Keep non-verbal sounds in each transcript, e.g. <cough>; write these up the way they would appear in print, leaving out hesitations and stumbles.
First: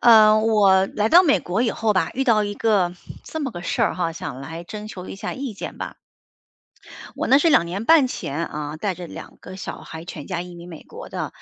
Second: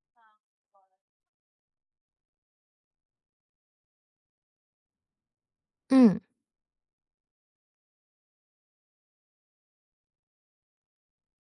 嗯，我来到美国以后吧，遇到一个这么个事儿哈，想来征求一下意见吧。嗯我呢是2年半前啊，带着2个小孩全家移民美国的。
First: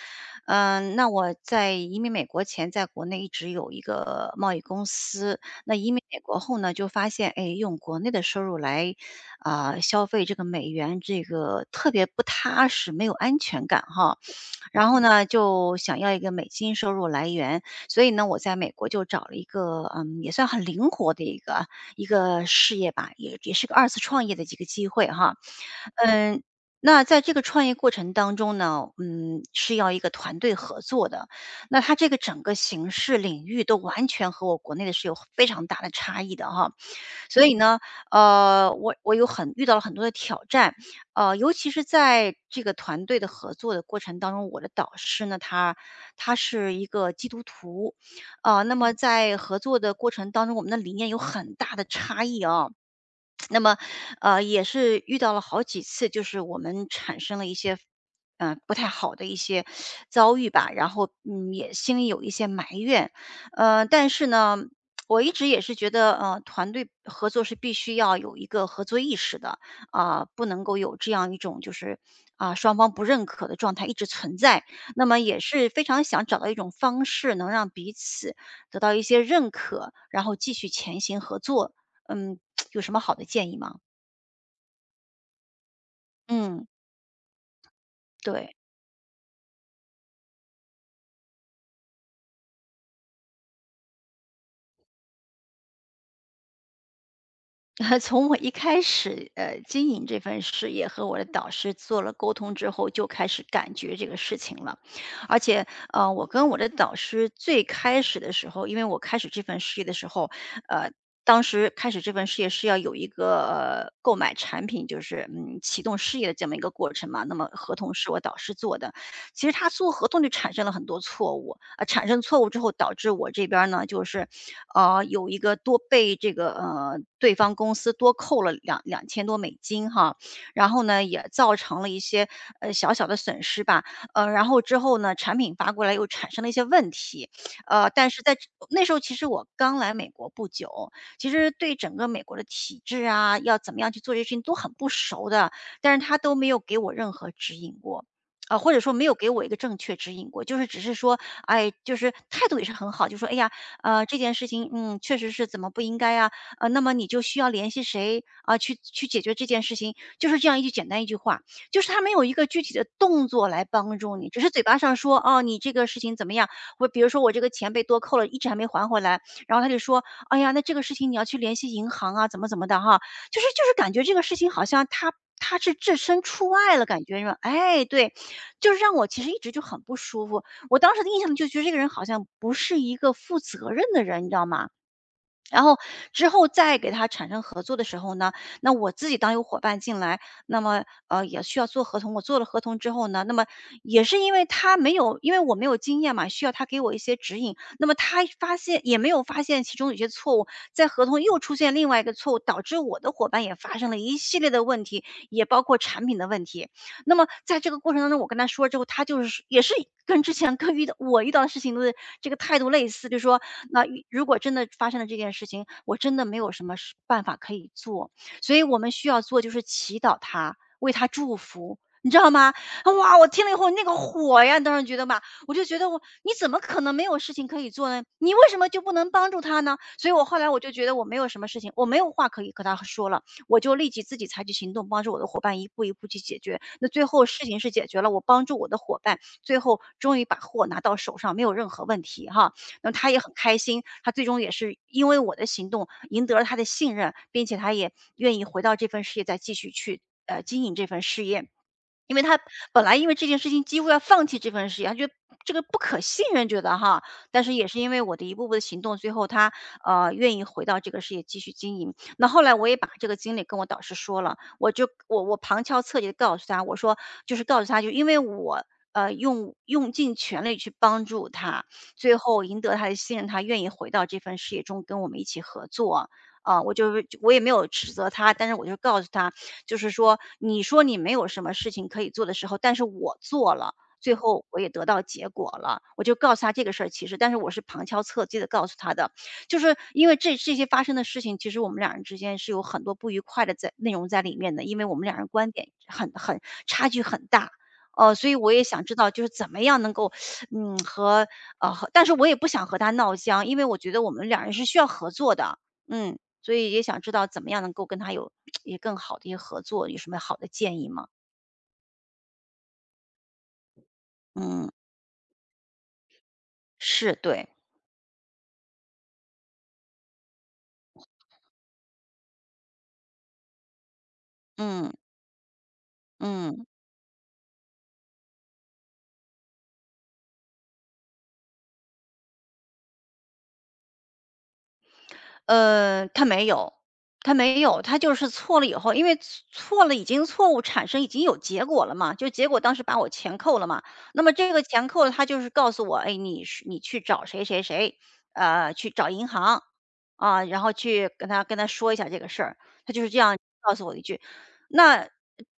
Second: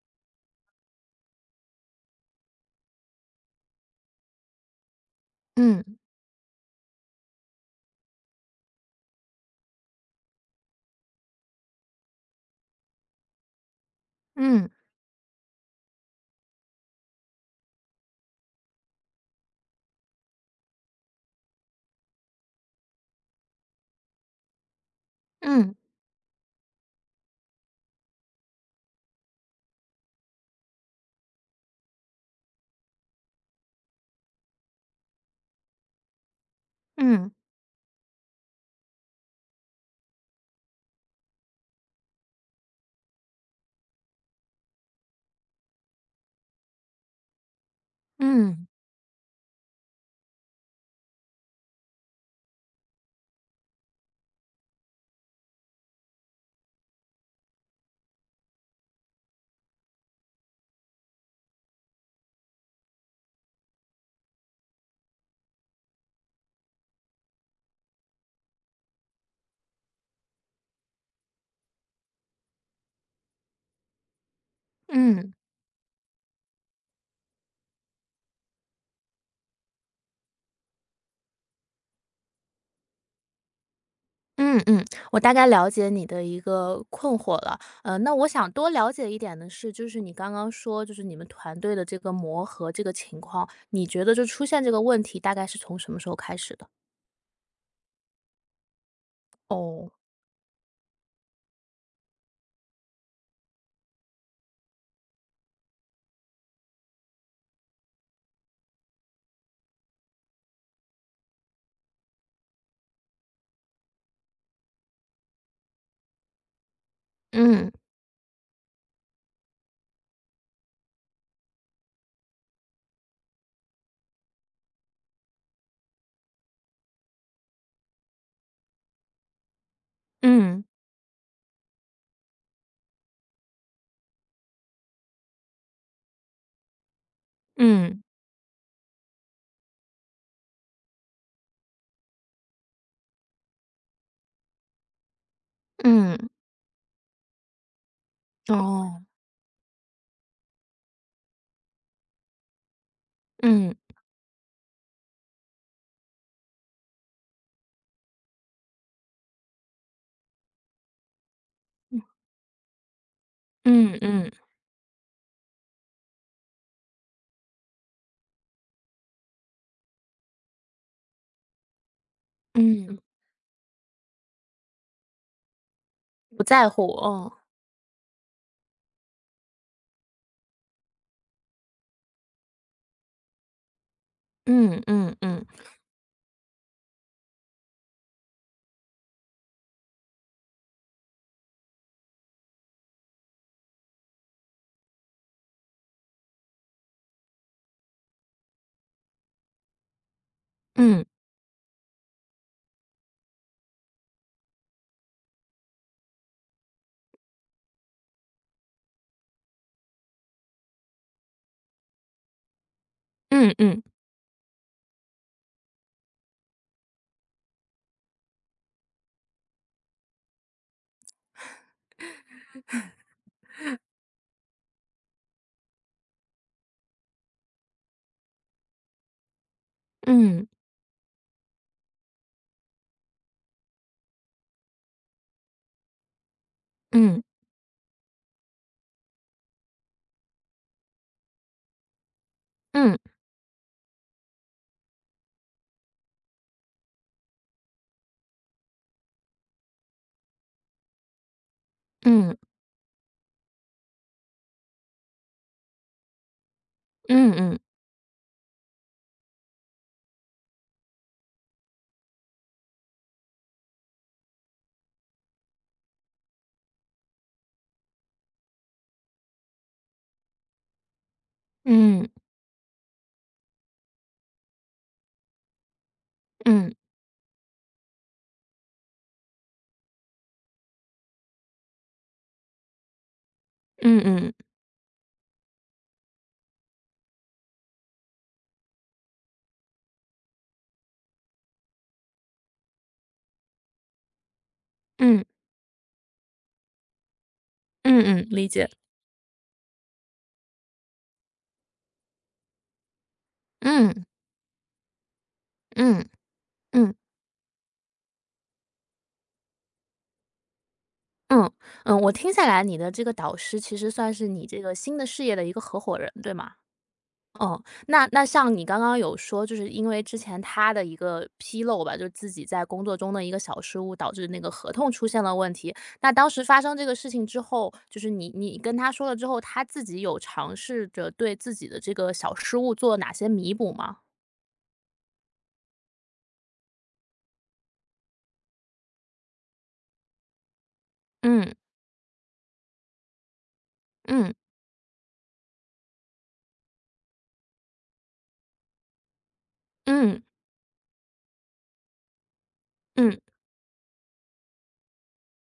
那我在移民美国前，在国内一直有一个贸易公司。那嗯移民美国后呢，就发现，哎，用国内的收入来，消费这个美元，这个特别不踏实，没有安全感哈。嗯然后呢，就想要一个美金收入来源，所以呢，我在美国就找了一个，也算很灵活的一个事业吧，也是个二次创业的几个机会哈。嗯嗯，那在这个创业过程当中呢，是要一个团队合作的。那它这个整个形式领域都完全和我国内的是有非常大的差异的哈。嗯所以呢，我遇到了很多的挑战，尤其是在这个团队的合作的过程当中，我的导师呢，他是一个基督徒，啊、嗯那么在合作的过程当中，我们的理念有很大的差异啊、那么，也是遇到了好几次，就是我们产生了一些，不太好的一些遭遇吧，然后，也心里有一些埋怨，但是呢，我一直也是觉得，团队合作是必须要有一个合作意识的，啊、不能够有这样一种就是啊、双方不认可的状态一直存在。那么嗯也是非常想找到一种方式，能让彼此得到一些认可，然后继续前行合作。嗯，有什么好的建议吗？嗯嗯，我大概了解你的一嗯，个困惑了。那我想对，多了解一点的是，就是你刚刚说，就是你们团队的这个磨合这个情况，你觉得就出现这个问题大概是从什么时候开始的？<laughs> 从我一开始经哦。营这份事业和我的导师做了沟通之后，就开始感觉这个事情了。而且我跟我的导师最开始的时候，因为我开始这份事业的时候，呃。当时开始这份事业是要有一个、购买产品，就是启动事业的这么一个过程嘛。那么嗯合同是我导师做的，其实他做合同就产生了很多错误，产生错误之后导致我这边儿呢，就是，有一个多被这个，对方公司多扣了两千多美金哈，嗯然后呢，也造成了一些，小小的损失吧。然后之后呢，产品发过来又产生了一些问题，嗯但是在那时候其实我刚来美国不久，其实对整个美国的体制啊，要怎么样去做这些事情都很不熟的，但是嗯。他都没有给我任何指引过。啊，或者说哦。没有给我一个正确指引过，就是只是说，哎，就是态度也是很好，就说，哎呀，嗯这件事情，确实是怎么不应该啊，那么你就需要联系谁啊、去解决这件事情，就是这样一句简单一句话，就是他没有一个具体的动作来帮嗯助你，嗯只是嘴巴上说，哦，你这个事情怎么样？我比如说我这个钱被多扣了，一直还没还回来，然后他就说，哎呀，那这个事情你要去联系银行啊，怎么怎么的嗯，哈，就是感觉这个事情好像他。他是置身不出在外了，乎。感觉是哦。吧？哎，对，就是让我其实一直就很不舒服。我当时的印象就觉得这个人好像不是一个负责任的人，你知道吗？嗯嗯嗯然后之后再给他产生合作的时候呢，那我自己当有伙伴进来，那么也需要做合同。我做了合同之后呢，那么也是因为他没有，因为我没有经验嘛，需要他给我一些指引。那么他发现也没有发现其中有些错误，在嗯合同又出现另外一个错误，导致我的伙伴也发生了一系列的问题，也包括产品的问题。那么在这个过程当中，我跟他说之后，他就是也是跟之前跟遇到我遇到的事情都是这个态度类似，就说嗯嗯如果真的发生了这件事情，我真的没有什么办法可以做，所以我们需要做就是祈祷他，为他祝福。你知道吗？哇！我听了以后那个火呀，当时觉得嘛，我就觉得你怎么可能没有事情可以做呢？你为什么就不能帮助他呢？所以我后嗯来我就觉得我没有什么事情，我没有话可以和他说了，我就立即自己采取行动，帮助我的伙伴一步一步去解决。那最嗯后事情是解决了，我帮助我的伙伴，最后终于把货拿到手上，没有任何问题哈。那嗯他也很开心，他最终也是因为我的行动赢得了他的信任，并且他也愿意回到这份事业，再继续去经营这份事业。因为嗯他本来因为这件事情几乎要放弃这份事业，他觉得这个不可信任，觉得哈，嗯但是嗯。也是因为我的一步步的行动，最后他愿意回到这个事业继续经营。那后来我也把这个经历跟我导师说了，我就我我旁敲侧击的告诉他，我说就是告诉他，就因为我用尽全力去帮助他，嗯，最后赢得他的信任，他愿意回到这份事业中跟我们一起合作。啊、嗯，我也没有指责他，但是我就告诉他，就是说，你说你没有什么事情可以做的时候，但是我做了，嗯最嗯，后我也得到结果了。我就告诉他这个事儿，其实但是我是旁敲侧击的告诉他的，就是因为这些发生的事情，其实我们两人之间是有很多不愉快的在内容在里面的，因为我们两嗯，人观点差距很大。嗯嗯，所以理我也解。想知道，就是怎么样能够，嗯，和呃，和但是我也不想和他闹僵，因为我觉得嗯，我们两人是需要合作的，嗯，嗯。所以也嗯，想知道怎么样能够跟他有 <smacks lips> 也更好的一些合作，有什么好的建议吗？嗯，嗯，我听下来你的这个导师其实算是你这嗯，个新的事业的一个合伙人，对吗？是，对，嗯，那那像你刚刚有说，就是因为之前他的一个纰漏吧，就是自己在工作中的一个小失误，导致那个合同嗯出现了问题。那当时发嗯。生这个事情之后，就是你跟他说了之后，他自己有尝试着对自己的这个小失误做哪些弥补吗？他没有，他没有，他就是错了以后，因为错了已经错误产生已经有嗯，结果了嘛，就结果当时把我钱扣了嘛，那么嗯，这个钱扣了，他就是告诉我，哎，你去找谁谁谁，去找银行嗯，啊，然后去跟他说一下这个事儿，他就是这嗯。样告诉我一句。那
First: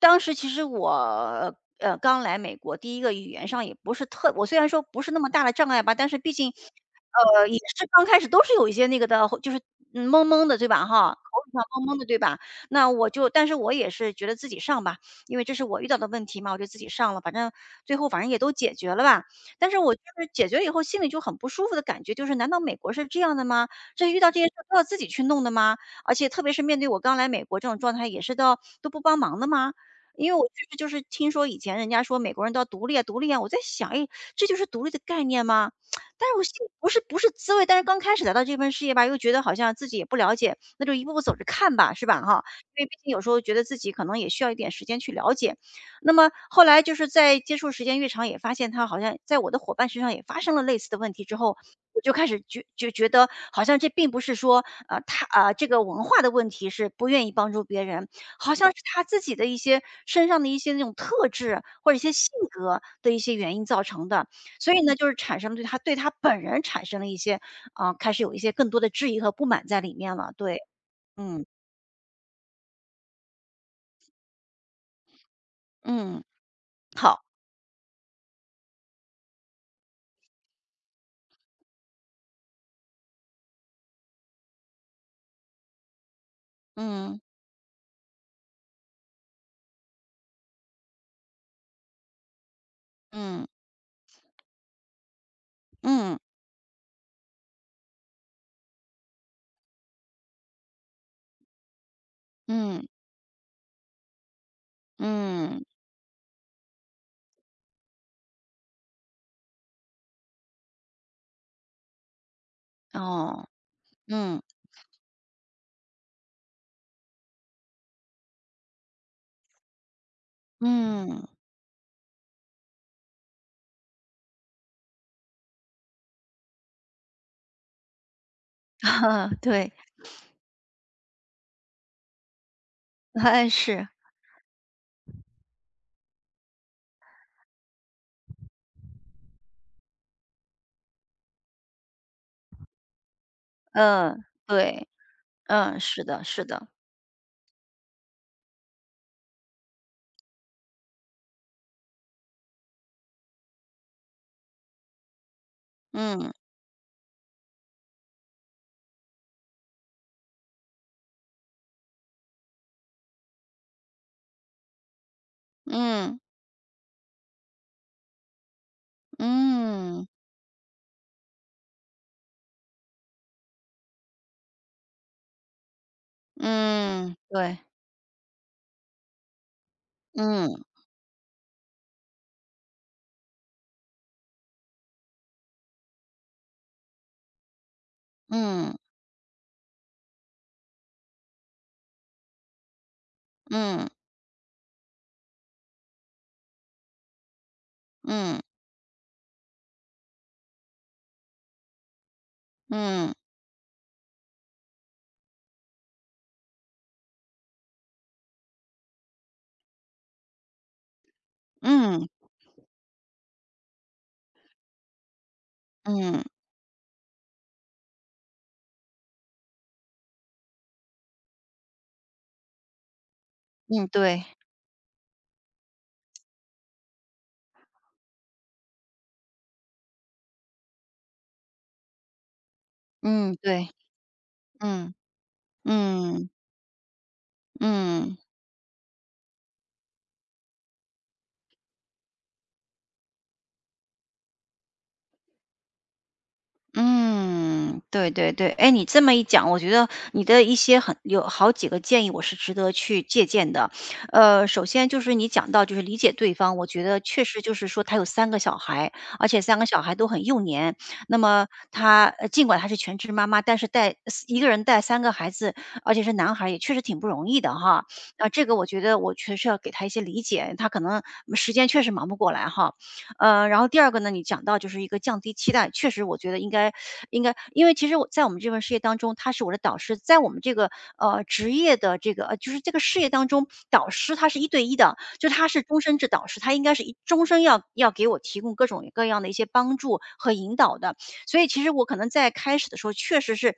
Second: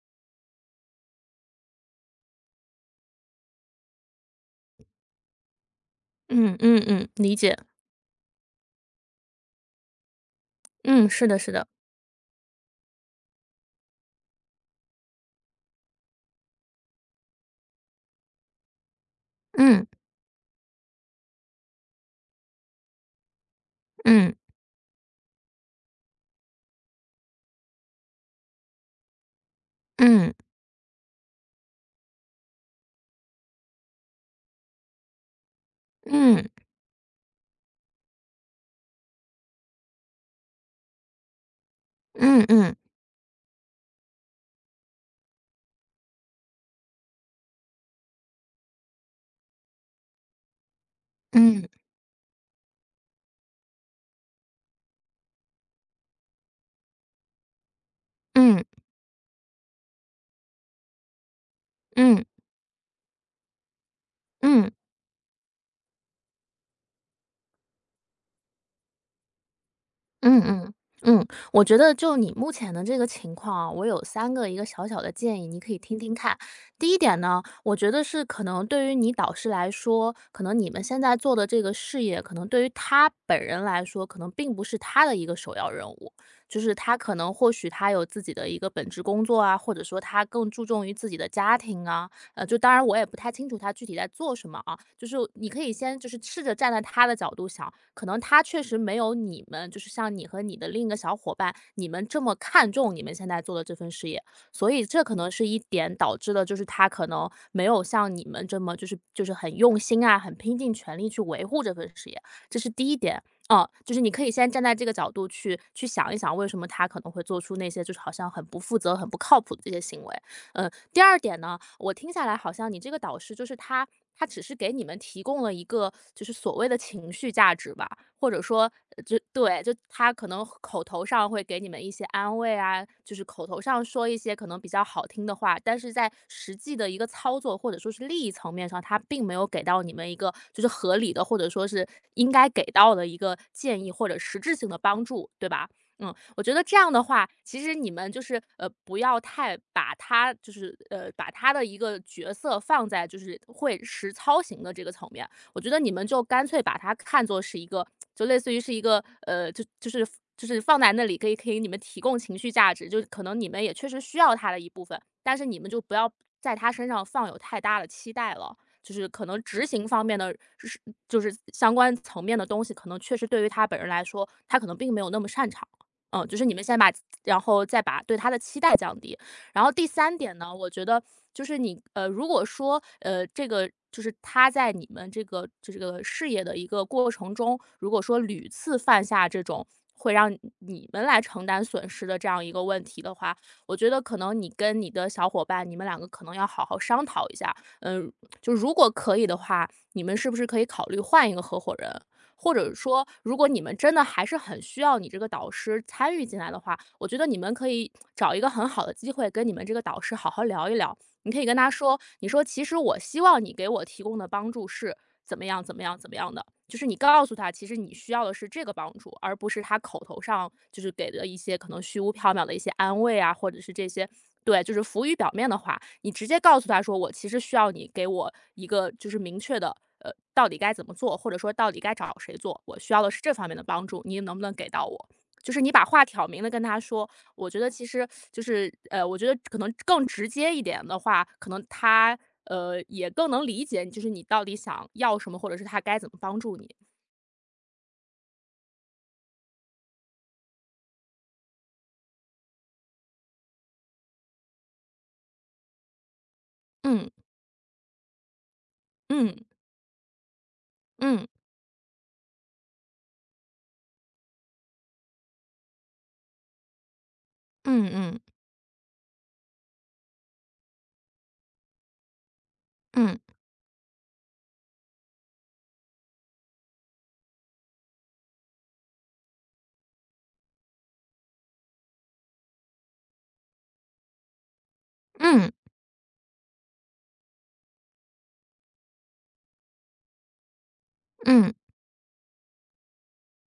当时其实我刚来美国，第一个语言上也不是特，我虽然说不是那么大的障碍吧，但是毕竟嗯嗯嗯，理解。也是刚开始都是有一些那个的，就是懵懵的，对吧？嗯，哈，是的，口语是上的。懵懵的，对吧？那我就但是我也是觉得自己上吧，因为这是我遇到的问题嘛，我就自己上了，反正最后反正也都解决了吧。但是嗯我就是解决以后心里就很不舒服的感觉，就是难道美国是这样的吗？这遇到嗯这些事儿都要自己去弄的吗？而且特别是面对我刚来美国这种状态，也是都不帮忙的吗？因嗯为我确实就是听说以前人家说美国人都要独立啊，独立啊，我在想，哎，这就是独立的概念吗？但是我嗯心里不是滋味，但是刚开始来到这份事业吧，又觉得好像自己也不了解，那就一步步走着看吧，是吧？哈，嗯嗯因为毕竟有时候觉得自己可能也需要一点时间去了解。那么后来就是在接触时间越长，也发现他好像在我的伙伴身上也发生了类似的问题之后，嗯嗯我就开始觉得好像这并不是说，这个文化的问题是不愿意帮助别人，好嗯像是他自己的一些身上的一些那种特质或者一些性格的一些原因造成的。嗯所以呢，就是产生了对他本人产生了一些，啊、开始有一些更多的质疑和不满在里面了。嗯对，嗯嗯，嗯我觉得就你目前的这个情况啊，我有三个一个小小的建议，你可以听听嗯，看。第一点好，呢，我觉得是可能对于你导师来说，可能你们现在做的这个事业，可能对于他本人来说，可能并不是他的一个首要任务。就是他可嗯能或许他有自己的一个本职工作啊，或者说他更注重于自己的家庭啊。就当然我也不太嗯清楚他具体在做什么啊，就是你可以先就嗯是试着站在他的角度想，可能他确实没有你们，就是像你和你的另一个小伙伴，你们这么看嗯嗯，重你们现在做的这份事业，所以这可能是一嗯，点导致的，就是他可能没有像你们这么就是很用心啊，很拼尽全力去维护这份事业，这是第一点。哦，啊，就是你可以嗯先站在这个角度去去想一想，为什么他可能会做出那些就是好像很不负责、很不靠谱的这些行为。嗯，第二嗯，点呢，我听下来好像你这个导师就是他，他只是给你们提供了一个就是所谓的情绪价值吧，或者说就 <laughs> 对，对，就他可能口头上会给你们一些安慰啊，就是口哎头上是，说一些可能比较好听的话，但是在实际的一个操作或者说是利益层面上，他并没有给到你们一个就是合理的或者说是应该给到的一个建议或者嗯实质性的对，帮助，对吧？嗯是嗯，的我是觉得的，这样的话，其实你们就是不要太把他就是把他的一个角色放在就是会实操型的这个层面。我觉得你们就嗯干脆把他看作是一个，就类似于是一个就是就是放在那里，可以给你们提供情绪价值，就可能你们也确实需要他的一部分，但是你们就不要嗯在他身上放有太大的期待了。就是可能执行方嗯面的，是就是相关层面的东西，可能确实对于他本人来说，他可能并没有那么擅长。嗯，就是你们先把嗯然对，后再把对他的期待降低。然后第三点呢，嗯我觉得就是你，如果说，这个就是他在你们这个就这个事业的一个过程中，如果说屡嗯次犯下这种会让你们来承担损失的这样一个问题的话，我嗯觉得可能你跟你的小伙伴，你们两个可能要好好商讨一下。嗯、嗯就如果可以的话，你们是不是可以考虑换一个合伙人？或者说，嗯如果你们真的还是很需要你这个导师参与进来的话，我觉得你们可以找一个很好的机会跟你们这个导师好好聊一聊，你可以跟他说，嗯你说其实我希望你给我提供的帮助是怎么样怎么样怎么嗯样的，就是你告诉他，其实你需要的是这个帮助，而不是他口头上就是给的一些可能虚无缥缈的一些安慰啊，或者是嗯这些。对，对，就是浮于表面的话，你直接告诉他说，我其实需要你给我一个就是明确的，到底该怎么做，或者说到底该找谁做，我需要的是这嗯方面的对，帮助，你能不能给到嗯。我？就是你把话挑嗯，明的跟他说，我觉得其实嗯，就是我觉得可能更直接一点的话，可能他，也更能理解，你，就是你到底想要什么，或者是他该怎么帮助你。嗯，对对对。哎，你这么一讲，我觉得你的一些很有好几个建议，我是值得去借鉴的。首先就是你讲到就是理解对方，我觉得嗯，确实就是说他有三个小孩，而嗯，且三个小孩都很幼年。那嗯，么他尽管他是全职妈妈，但是一个人带三个孩子，而且是男孩，也确实挺不容易的哈。嗯，嗯，啊，这个我觉得我确实要给他一些理解，他可能时间确实忙不过来哈。嗯，然后第二个呢，你讲到就是一个降低期待，确实我觉得应该，因为其实我在我们这份事业当中，他是我的导师，在我们这个职业的这个就是这个事业当中，导师他是一对一的，就他是终身制导师，他应该是终身要给我提供各种各样的一些帮助和引导的。所以嗯，其实我可能在开始的时候确实是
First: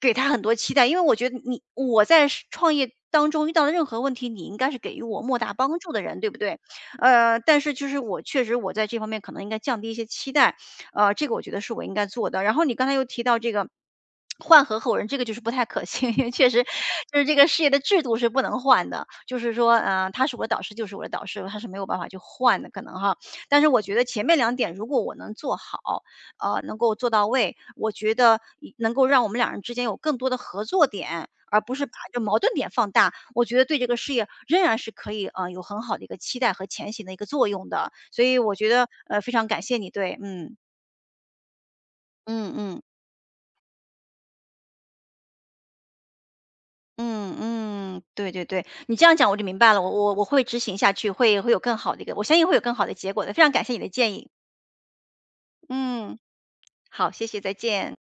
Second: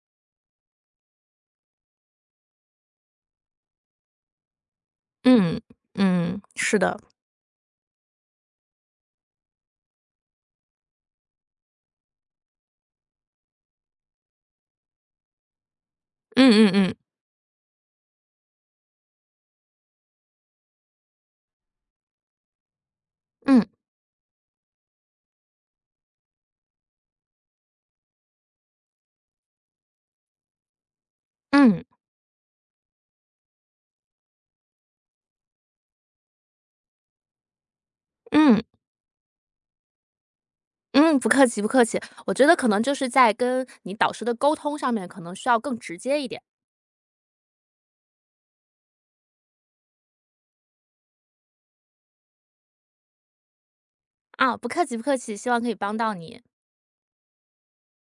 给他很多期待，因为我觉得你我在是创业当中遇到了任何问题，你应该是给予我莫大嗯，帮助的人，对不嗯，对？是的，但是就是我确实我在这方面可能应该降低一些期待，这个我觉得是我应该做的。然后你刚才又提到这个换合伙人，这个就是不太可行，因为确嗯实嗯嗯，就是这个事业的制度是不能换的，就是说，他是我的导师就是我的导师，他是没有办法去换的可能哈。但嗯，是我觉得前面两点如果我能做好，能够做到位，我觉得能够让我们两人之间有更多的合作点。而不嗯，是把这矛盾点放大，我觉得对这个事业仍然是可以啊有很好的一个期待和前行的一个作用的。所以我嗯，觉得非常感谢你，对，嗯嗯，不客气不客气。我觉嗯得可嗯能就是在跟你导师的沟通上面，可能需要更直接一点。嗯嗯，对对对，你这样讲我就明白了，我会执行下去，会有更好的一个，我相信会有更好的结果的。非常感谢你的建议，啊，不客气不客气，希望可以帮到嗯，你。好，谢谢，再见。